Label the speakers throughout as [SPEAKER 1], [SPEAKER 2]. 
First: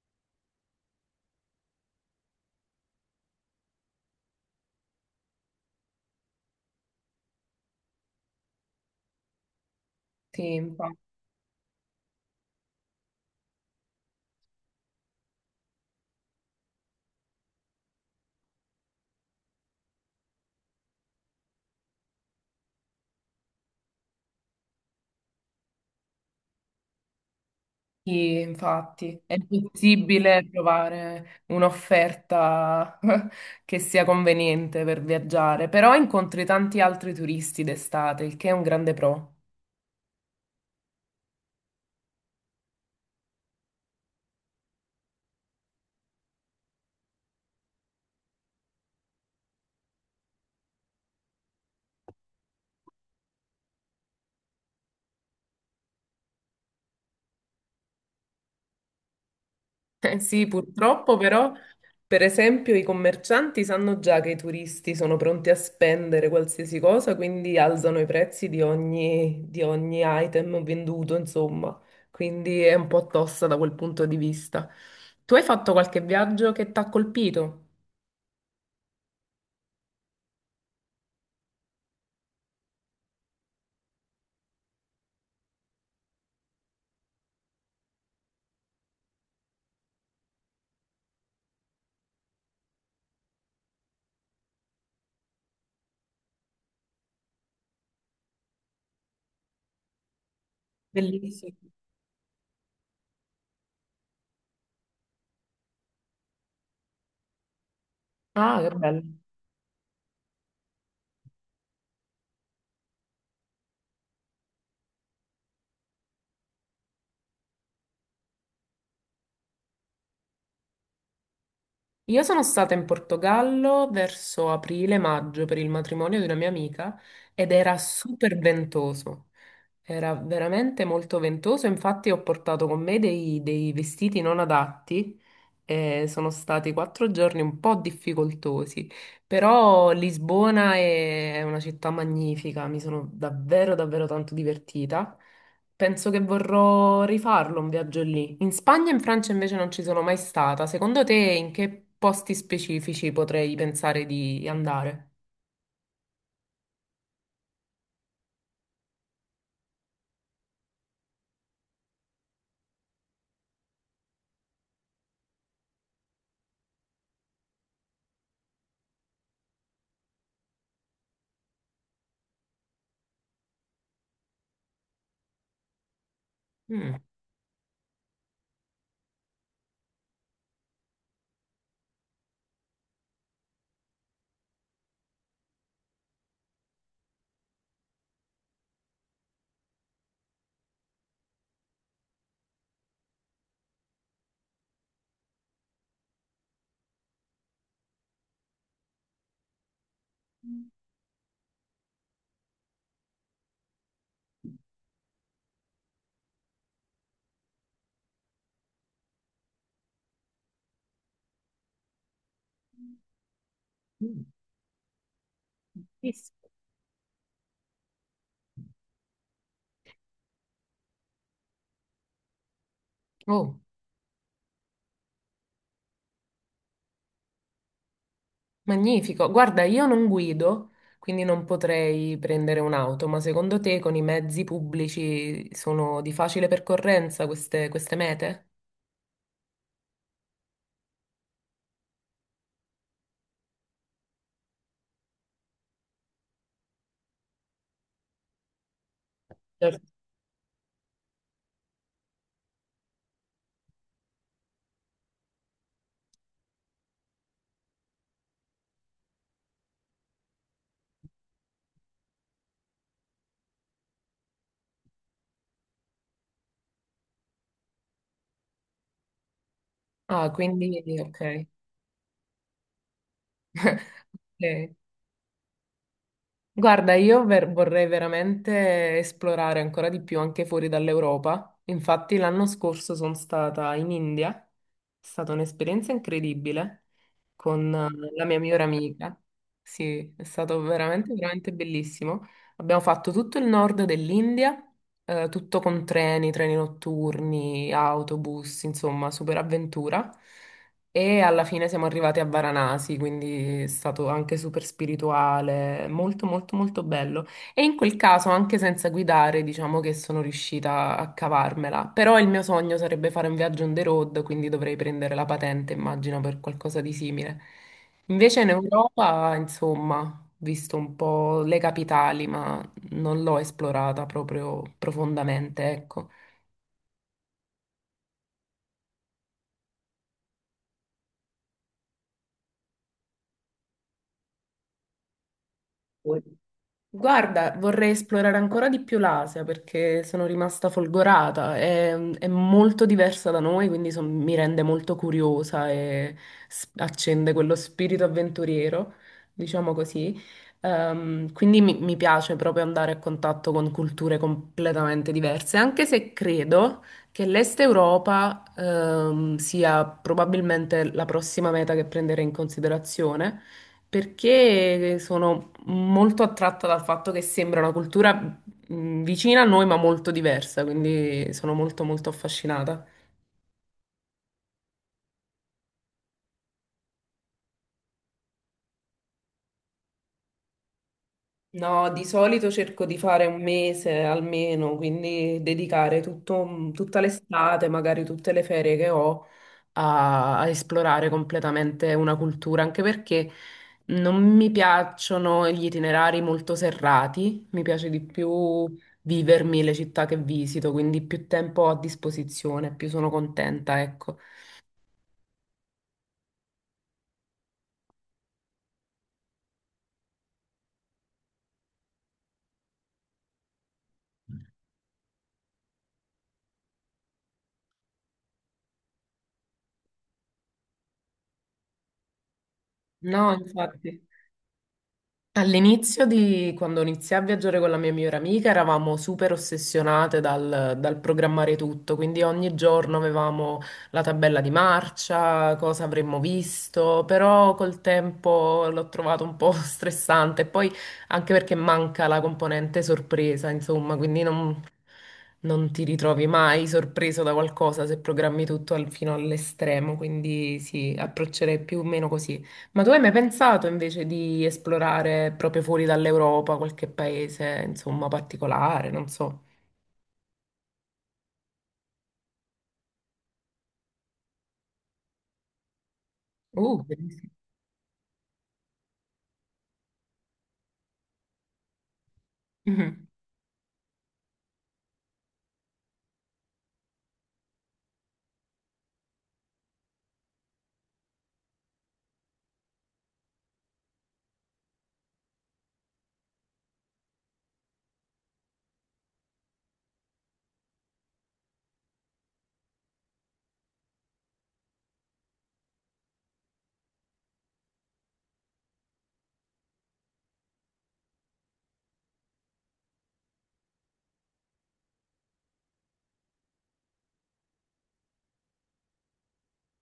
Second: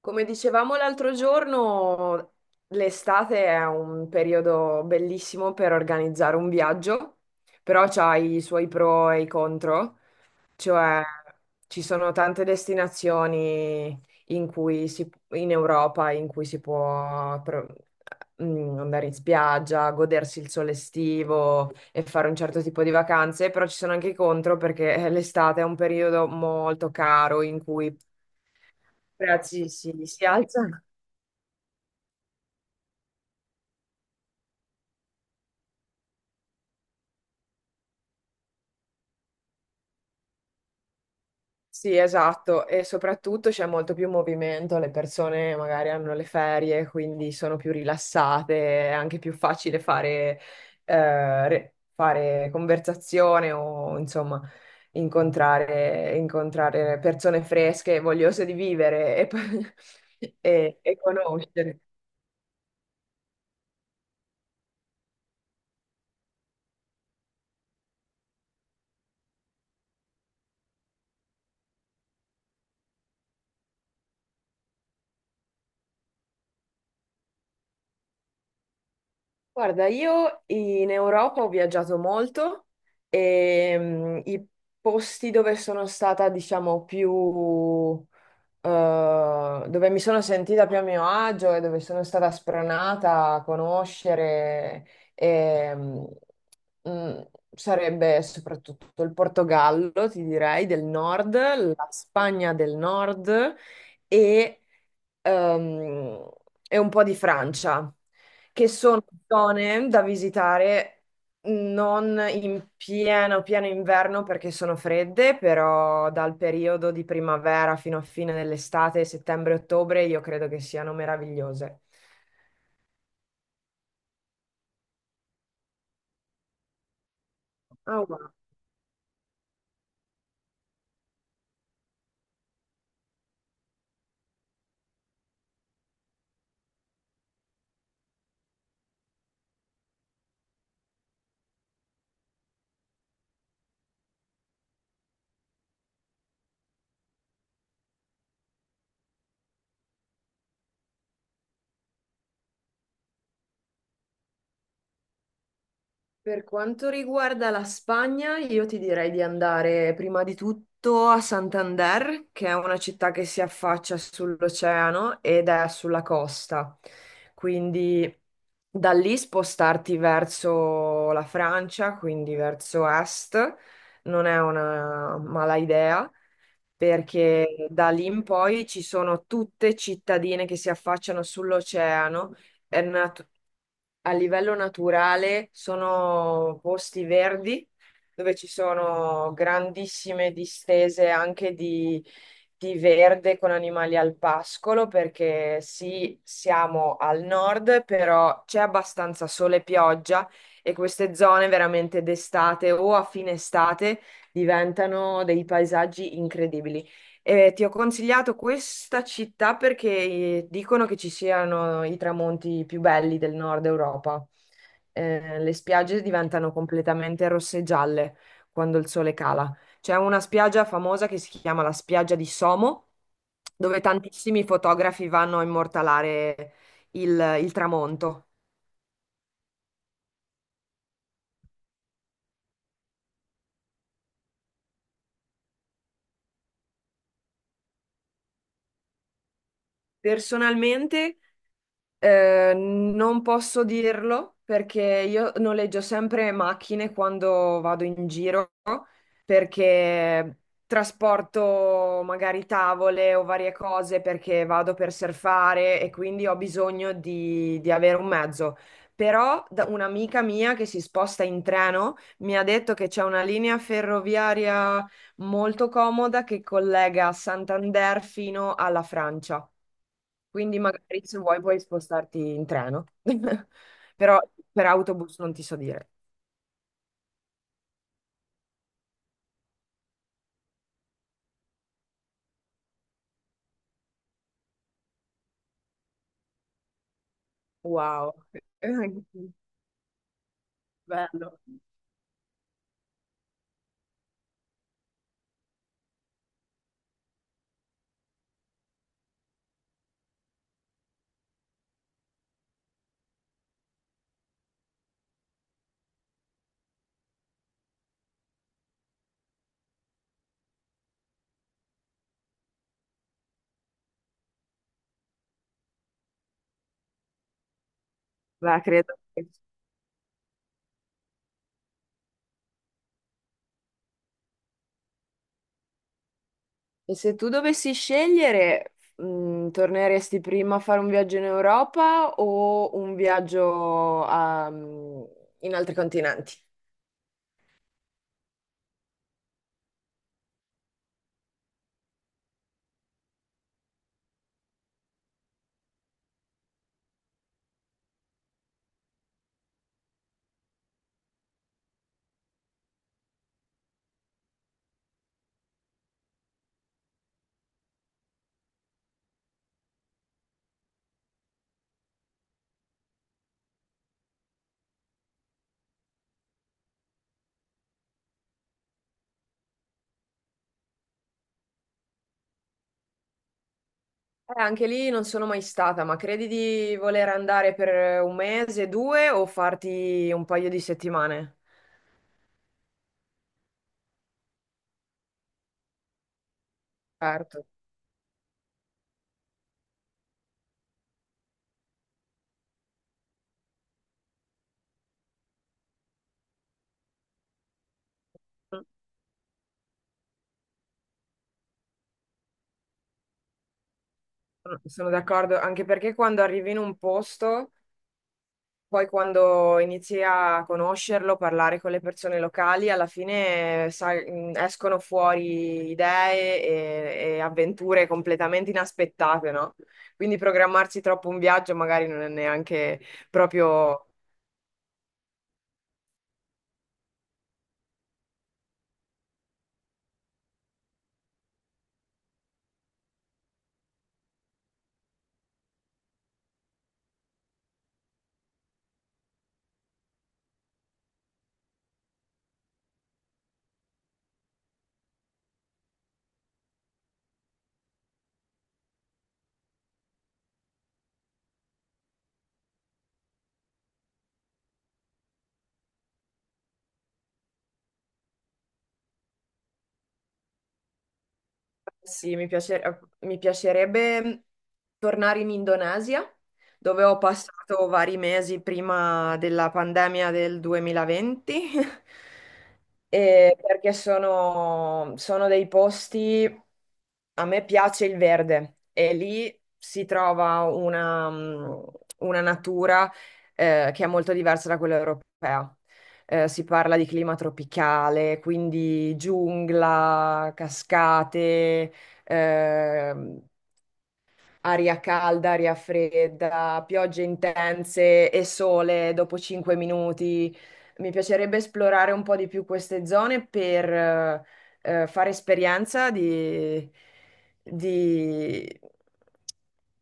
[SPEAKER 1] Come dicevamo l'altro giorno, l'estate è un periodo bellissimo per organizzare un viaggio, però c'ha i suoi pro e i contro,
[SPEAKER 2] Sì, infatti,
[SPEAKER 1] cioè ci sono tante destinazioni in Europa in cui si può andare in spiaggia, godersi il sole estivo e fare un certo tipo di vacanze, però ci sono anche i contro perché l'estate è un periodo molto caro in cui i
[SPEAKER 2] infatti è
[SPEAKER 1] prezzi si
[SPEAKER 2] possibile
[SPEAKER 1] alzano.
[SPEAKER 2] trovare un'offerta che sia conveniente per viaggiare, però incontri tanti altri turisti d'estate, il che è un grande pro.
[SPEAKER 1] Sì, esatto, e soprattutto c'è molto più movimento, le persone magari hanno le ferie, quindi sono più rilassate, è anche più facile fare, fare conversazione o insomma incontrare persone fresche, vogliose di vivere
[SPEAKER 2] Eh
[SPEAKER 1] e,
[SPEAKER 2] sì,
[SPEAKER 1] e
[SPEAKER 2] purtroppo però,
[SPEAKER 1] conoscere.
[SPEAKER 2] per esempio, i commercianti sanno già che i turisti sono pronti a spendere qualsiasi cosa, quindi alzano i prezzi di ogni item venduto, insomma. Quindi è un po' tosta da quel punto di vista. Tu hai fatto qualche viaggio che ti ha colpito?
[SPEAKER 1] Guarda, io in Europa ho viaggiato molto e i posti dove sono stata, diciamo, dove mi sono sentita più a mio agio e dove sono stata spronata a conoscere e, mm, mm, sarebbe soprattutto il Portogallo, ti direi, del nord,
[SPEAKER 2] Bellissimo.
[SPEAKER 1] la Spagna del nord e ehm, e un po' di Francia,
[SPEAKER 2] Ah, che
[SPEAKER 1] che
[SPEAKER 2] bello.
[SPEAKER 1] sono zone da visitare non in pieno inverno perché sono fredde, però dal periodo di primavera fino a fine dell'estate, settembre-ottobre, io credo che siano meravigliose.
[SPEAKER 2] Io sono stata in Portogallo verso aprile-maggio per il matrimonio di una mia amica ed era
[SPEAKER 1] Ah, wow.
[SPEAKER 2] super ventoso, era veramente molto ventoso, infatti ho portato con me dei vestiti non adatti e sono stati quattro giorni un po' difficoltosi, però Lisbona è una città magnifica, mi sono davvero davvero tanto divertita. Penso che vorrò rifarlo un viaggio lì. In Spagna e in Francia invece non ci sono mai stata. Secondo te in che posti specifici potrei pensare di andare?
[SPEAKER 1] Per quanto riguarda la Spagna, io ti direi di andare prima di tutto a Santander, che è una città che si affaccia sull'oceano ed è sulla costa. Quindi da lì spostarti verso la Francia, quindi verso est, non è una mala idea
[SPEAKER 2] Mm.
[SPEAKER 1] perché da lì in poi ci sono tutte cittadine che si affacciano sull'oceano è nat- a livello naturale sono posti verdi dove ci sono grandissime distese anche di verde con animali al pascolo, perché sì, siamo al nord, però c'è abbastanza sole e pioggia e queste zone veramente d'estate o a fine estate diventano dei paesaggi incredibili. Ti ho consigliato questa città perché dicono che ci siano i tramonti più belli del nord
[SPEAKER 2] Mm.
[SPEAKER 1] Europa. Le spiagge
[SPEAKER 2] Bellissimo.
[SPEAKER 1] diventano completamente rosse e gialle quando il sole cala. C'è una spiaggia famosa che si chiama la spiaggia di Somo,
[SPEAKER 2] Oh,
[SPEAKER 1] dove tantissimi fotografi vanno a immortalare il tramonto.
[SPEAKER 2] magnifico. Guarda, io non guido, quindi non potrei prendere un'auto, ma secondo te con i mezzi pubblici sono di facile percorrenza queste mete?
[SPEAKER 1] Personalmente, non posso dirlo perché io noleggio sempre macchine quando vado in giro
[SPEAKER 2] Certo.
[SPEAKER 1] perché trasporto magari tavole o varie cose perché vado per surfare e quindi ho bisogno di avere un mezzo. Però un'amica mia che si sposta in treno mi ha detto che c'è una linea ferroviaria molto comoda che collega Santander fino alla Francia.
[SPEAKER 2] Ah,
[SPEAKER 1] Quindi
[SPEAKER 2] quindi
[SPEAKER 1] magari se vuoi
[SPEAKER 2] ok.
[SPEAKER 1] puoi spostarti in treno. Però per
[SPEAKER 2] Ok.
[SPEAKER 1] autobus non ti so dire.
[SPEAKER 2] Guarda, vorrei veramente esplorare ancora di più anche fuori dall'Europa. Infatti l'anno scorso sono stata in India, è stata un'esperienza incredibile con
[SPEAKER 1] Wow,
[SPEAKER 2] la mia migliore amica. Sì, è stato veramente,
[SPEAKER 1] bello.
[SPEAKER 2] veramente bellissimo. Abbiamo fatto tutto il nord dell'India, tutto con treni, treni notturni, autobus, insomma, super avventura. E alla fine siamo arrivati a Varanasi, quindi è stato anche super spirituale, molto, molto, molto bello. E in quel caso, anche senza guidare, diciamo che sono riuscita a cavarmela. Però il mio sogno sarebbe fare un viaggio on the road, quindi dovrei prendere la patente, immagino, per qualcosa di simile. Invece in
[SPEAKER 1] Ma credo che...
[SPEAKER 2] Europa, insomma, ho visto un po' le capitali, ma non l'ho esplorata proprio profondamente, ecco.
[SPEAKER 1] E se tu dovessi scegliere, torneresti prima a fare un viaggio in Europa o un in altri continenti?
[SPEAKER 2] Guarda, vorrei esplorare ancora di più l'Asia perché sono rimasta folgorata. È molto diversa da noi, quindi mi rende molto curiosa e accende quello spirito avventuriero, diciamo così. Quindi mi piace proprio andare a contatto con culture completamente diverse, anche se credo che l'Est Europa, sia probabilmente la prossima meta che prenderei in considerazione perché sono molto attratta dal fatto che sembra una cultura vicina a noi, ma molto diversa, quindi sono molto molto affascinata.
[SPEAKER 1] Anche lì non sono mai stata, ma credi di voler andare per un mese, due o farti un paio di settimane?
[SPEAKER 2] No, di solito cerco di fare un mese almeno, quindi dedicare tutta
[SPEAKER 1] Certo,
[SPEAKER 2] l'estate, magari tutte le ferie che ho, a esplorare completamente una cultura, anche perché non mi piacciono gli itinerari molto serrati, mi piace di
[SPEAKER 1] sono
[SPEAKER 2] più vivermi le città che visito, quindi più tempo ho a disposizione, più sono contenta, ecco.
[SPEAKER 1] sono d'accordo, anche perché quando arrivi in un posto poi quando inizi a conoscerlo, parlare con le persone locali, alla fine sai, escono fuori idee e avventure completamente inaspettate, no? Quindi programmarsi troppo un viaggio magari non è neanche
[SPEAKER 2] No,
[SPEAKER 1] proprio...
[SPEAKER 2] infatti. All'inizio di quando iniziai a viaggiare con la mia migliore amica eravamo super ossessionate dal programmare tutto, quindi ogni giorno avevamo la tabella di marcia, cosa avremmo visto, però col tempo l'ho trovato un po' stressante, poi anche perché manca la componente sorpresa, insomma, quindi non ti ritrovi mai sorpreso da qualcosa se programmi tutto fino all'estremo, quindi sì, approccerei più o meno così. Ma tu hai mai pensato invece di esplorare proprio fuori dall'Europa qualche paese, insomma, particolare, non so.
[SPEAKER 1] Sì, mi piacerebbe tornare in Indonesia, dove ho
[SPEAKER 2] Bellissimo.
[SPEAKER 1] passato vari mesi prima della pandemia del 2020,
[SPEAKER 2] Mhm.
[SPEAKER 1] e perché sono dei posti, a me piace il verde e lì si trova una, una natura che è molto diversa da quella europea. Si parla di clima tropicale, quindi giungla, cascate ehm, aria calda, aria fredda, piogge intense e sole dopo 5 minuti. Mi piacerebbe esplorare un po' di più queste zone per fare esperienza di-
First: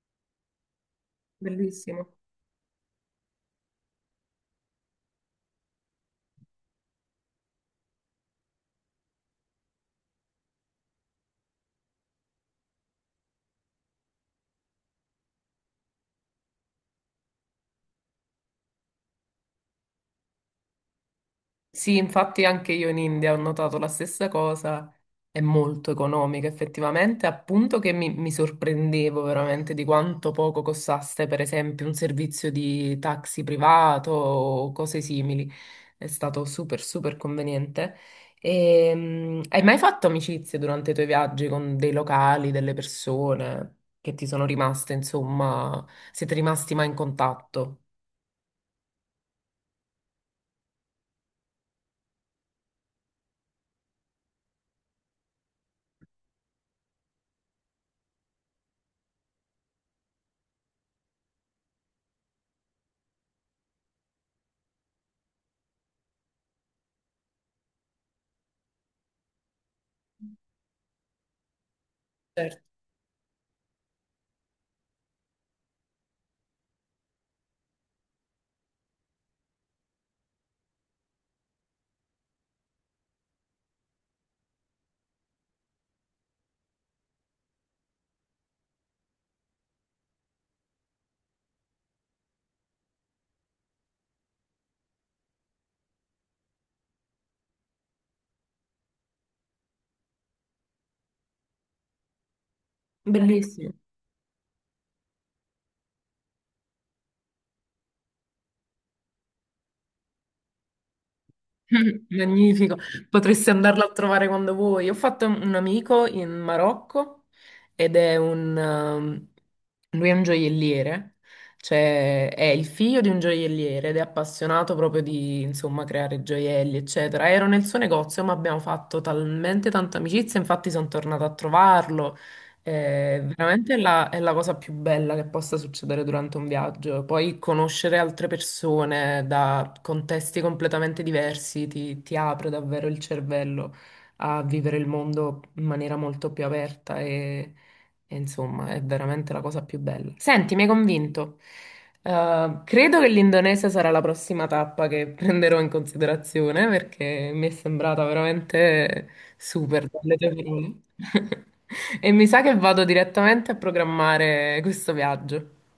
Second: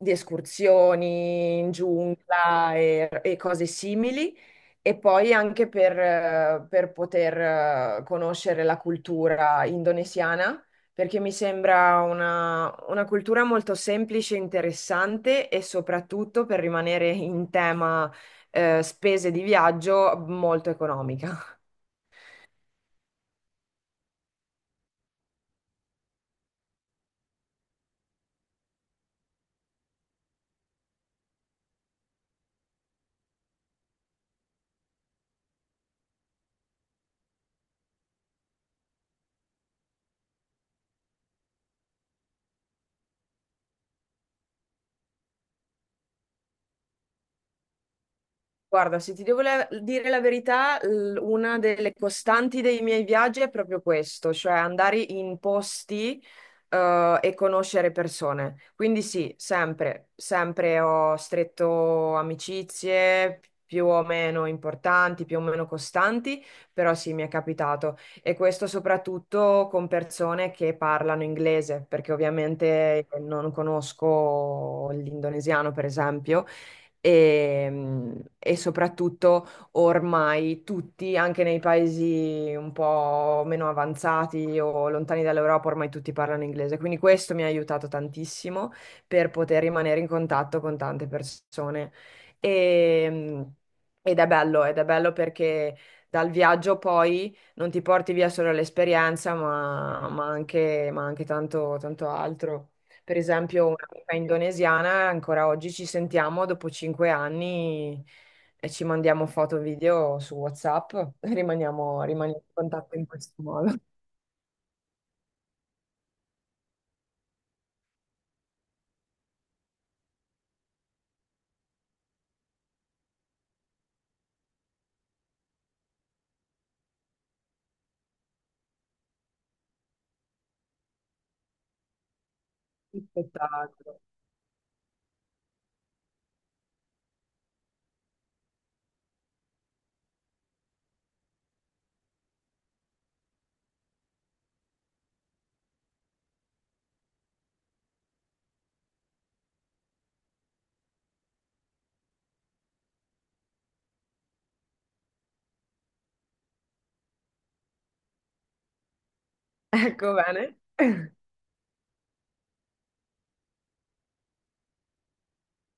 [SPEAKER 1] di escursioni in
[SPEAKER 2] Bellissimo.
[SPEAKER 1] giungla e cose simili e poi anche per poter conoscere la cultura indonesiana, perché mi sembra una cultura molto semplice, interessante e soprattutto per rimanere in tema spese di viaggio molto economica.
[SPEAKER 2] Sì, infatti anche io in India ho notato la stessa cosa, è molto economica effettivamente, appunto che mi sorprendevo veramente di quanto poco costasse per esempio un servizio di taxi privato o cose simili, è stato super super conveniente. E, hai mai fatto amicizie durante i tuoi viaggi con dei locali, delle persone che ti sono rimaste, insomma, siete rimasti mai in contatto?
[SPEAKER 1] Guarda, se ti devo dire la verità, una delle costanti dei miei viaggi è proprio questo, cioè andare in posti, e conoscere persone. Quindi sì, sempre ho stretto amicizie più o meno importanti, più o meno costanti, però sì, mi è capitato. E questo soprattutto con persone che parlano inglese, perché
[SPEAKER 2] Certo.
[SPEAKER 1] ovviamente non conosco l'indonesiano, per esempio e soprattutto ormai tutti, anche nei paesi un po' meno avanzati o lontani dall'Europa, ormai tutti parlano inglese. Quindi questo mi ha aiutato tantissimo per poter rimanere in contatto con tante persone. E- Ed è bello, ed è bello perché dal viaggio poi non ti porti via solo l'esperienza, ma anche tanto altro. Per esempio,
[SPEAKER 2] Bellissimo.
[SPEAKER 1] un'amica indonesiana, ancora oggi ci sentiamo dopo 5 anni e ci mandiamo foto e video su WhatsApp, rimaniamo in
[SPEAKER 2] Magnifico,
[SPEAKER 1] contatto in questo
[SPEAKER 2] potresti
[SPEAKER 1] modo.
[SPEAKER 2] andarla a trovare quando vuoi. Ho fatto un amico in Marocco ed è un, lui è un gioielliere, cioè è il figlio di un gioielliere ed è appassionato proprio di, insomma, creare gioielli, eccetera. Ero nel suo negozio, ma abbiamo fatto talmente tanta amicizia, infatti sono tornata a trovarlo. Veramente
[SPEAKER 1] Spettacolo.
[SPEAKER 2] è la cosa più bella che possa succedere durante un viaggio. Poi conoscere altre persone da contesti completamente diversi ti apre davvero il cervello a vivere il mondo in maniera molto più aperta e insomma è veramente la cosa più bella. Senti, mi hai convinto. Credo che l'Indonesia sarà la prossima tappa che prenderò in considerazione perché mi è sembrata veramente super,
[SPEAKER 1] Ecco
[SPEAKER 2] dalle tue
[SPEAKER 1] bene.
[SPEAKER 2] parole. E mi sa che vado direttamente a programmare questo viaggio.